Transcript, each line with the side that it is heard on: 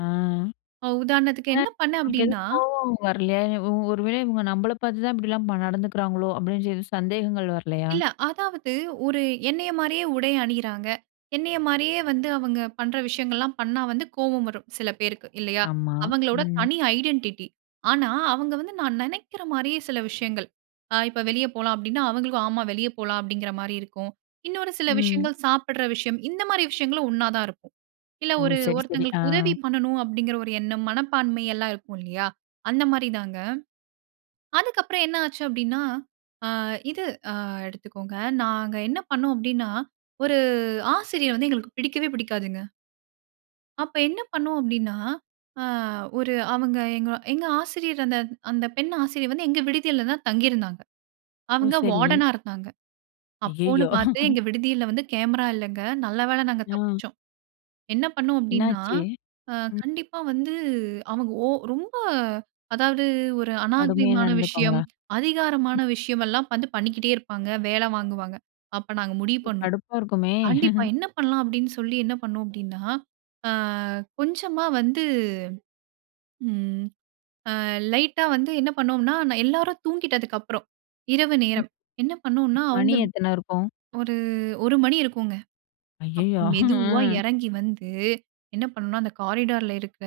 left: ஆ.
right: ஒ உதாரணத்துக்கு
left: அ
right: என்ன பண்ணினேன்
left: உங்களுக்கு
right: அப்டினா?
left: எதுவும் கோவம் வரலயா? ஒரு வேள இவங்க நம்மள பார்த்து தான் இப்படிலாம் நடந்துக்கிறாங்களோ? அப்டின்னு எதுவும் சந்தேகங்கள் வரலயா?
right: இல்ல அதாவது, ஒரு என்னய மாரியே உடை அணியிறாங்க. என்னய மாரியே வந்து அவங்க பண்ற விஷயங்கள்லாம் பண்ணா வந்து கோபம் வரும் சில பேருக்கு, இல்லயா?
left: ஆமா,
right: அவங்களோட
left: ம்.
right: தனி ஐடென்டிட்டி ஆனா அவங்க வந்து நான் நினைக்கிற மாரியே சில விஷயங்கள். இப்ப வெளிய போலாம் அப்டினா, அவங்களுக்கும் ஆமா வெளிய போலாம் அப்டிங்கிற மாரி இருக்கும். இன்னொரு சில
left: ம்.
right: விஷயங்கள் சாப்பிட்ற விஷயம். இந்த மாரி விஷயங்களும் ஒண்ணா தான் இருக்கும். இல்ல
left: ஓ.
right: ஒரு
left: சரி, சரி. ஆ.
right: ஒருத்தவங்களுக்கு உதவி பண்ணணும் அப்டிங்கிற ஒரு எண்ணம் மனப்பான்மை எல்லாம் இருக்கும் இல்லயா? அந்த மாரி தாங்க. அதுக்கப்புறம் என்ன ஆச்சு அப்டினா ஆ இது அ எடுத்துக்கொங்க. நாங்க என்ன பண்னோம் அப்டினா ஒரு ஆசிரியர் வந்து எங்களுக்கு பிடிக்கவே பிடிக்காதுங்க. அப்போஎன்ன பண்ணோம் அப்டின்னா, ஆ ஒரு அவங்க எங்க எங்க ஆசிரியர் அந்த அந்த பெண் ஆசிரியர் வந்து எங்க விடுதியில தான் தங்கியிருந்தாங்க.
left: ஓ
right: அவங்க
left: சரி.
right: வார்டனா இருந்தாங்க. அப்போன்னு
left: அய்யயோ!
right: பார்த்து எங்க விடுதியில வந்து கேமரா இல்லங்க. நல்ல வேள நாங்க
left: அம்.
right: தப்பிச்சோம். என்ன பண்ணோம் அப்டின்னா,
left: என்னாச்சு?
right: அ
left: ம்.
right: கண்டிப்பா வந்து அவங்க ஓ ரொம்ப அதாது, ஒரு
left: கடுமையா
right: அநாரிகமான விஷயம்,
left: நடந்துக்குவாங்ககளா?
right: அதிகாரமான விஷயம் எல்லாம் வந்து பண்ணிக்கிட்டே இருப்பாங்க. வேலை வாங்குவாங்க. அப்ப நாங்க முடிவு
left: ஓ!
right: பண்ணோம்.
left: கடுப்பா இருக்குமே.
right: கண்டிப்பா என்ன பண்ணலாம்? அப்டினு சொல்லி என்ன பண்ணோம் அப்டினா ஆ கொஞ்சமா வந்து ம். அ லைட்டா வந்து என்ன பண்ணோம்னா எல்லாரும் தூங்கிட்டதற்கு அப்புறம் இரவு நேரம். என்ன பண்ணோம்னா
left: மணி
right: அவங்க
left: எத்தன இருக்கும்?
right: ஒரு 1:00 மணி இருக்குங்க. அப்போ
left: அய்யயோ!
right: மெதுவா இறங்கி வந்து என்ன பண்ணனும்னா அந்த காரிடார்ல இருக்க,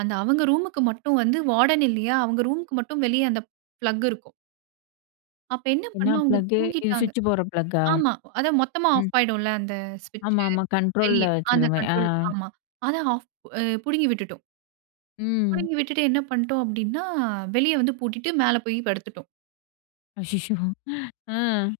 right: அந்த அவங்க ரூமுக்கு மட்டும் வந்து வார்டன் இல்லியா? அவங்க ரூம்க்கு மட்டும் வெளிய அந்த ப்ளக் இருக்கும். அப்ப என்ன
left: என்ன
right: பண்ணோம், அவங்க
left: ப்ளக்கு? இது
right: தூங்கிட்டாங்க.
left: ஸ்விட்ச் போடுற ப்ளக்கா?
right: ஆமா அத மொத்தமா
left: ம்.
right: ஆஃப் ஆயிடும்ல அந்த ஸ்விட்ச்.
left: ஆமாமா கண்ட்ரோல்ல
right: வெளிய அந்த
left: வச்சிருக்கோமே அ.
right: கண்ட்ரோல ஆமா. அத ஆஃப் புடுங்கி விட்டுவிட்டோம்.
left: ம்.
right: புடுங்கி விட்டுவிட்டு என்ன பண்ணிட்டோம் அப்டின்னா, வெளிய வந்து பூட்டிட்டு மேல போய் படுத்துட்டோம்.
left: அச்சசோ! ஆ.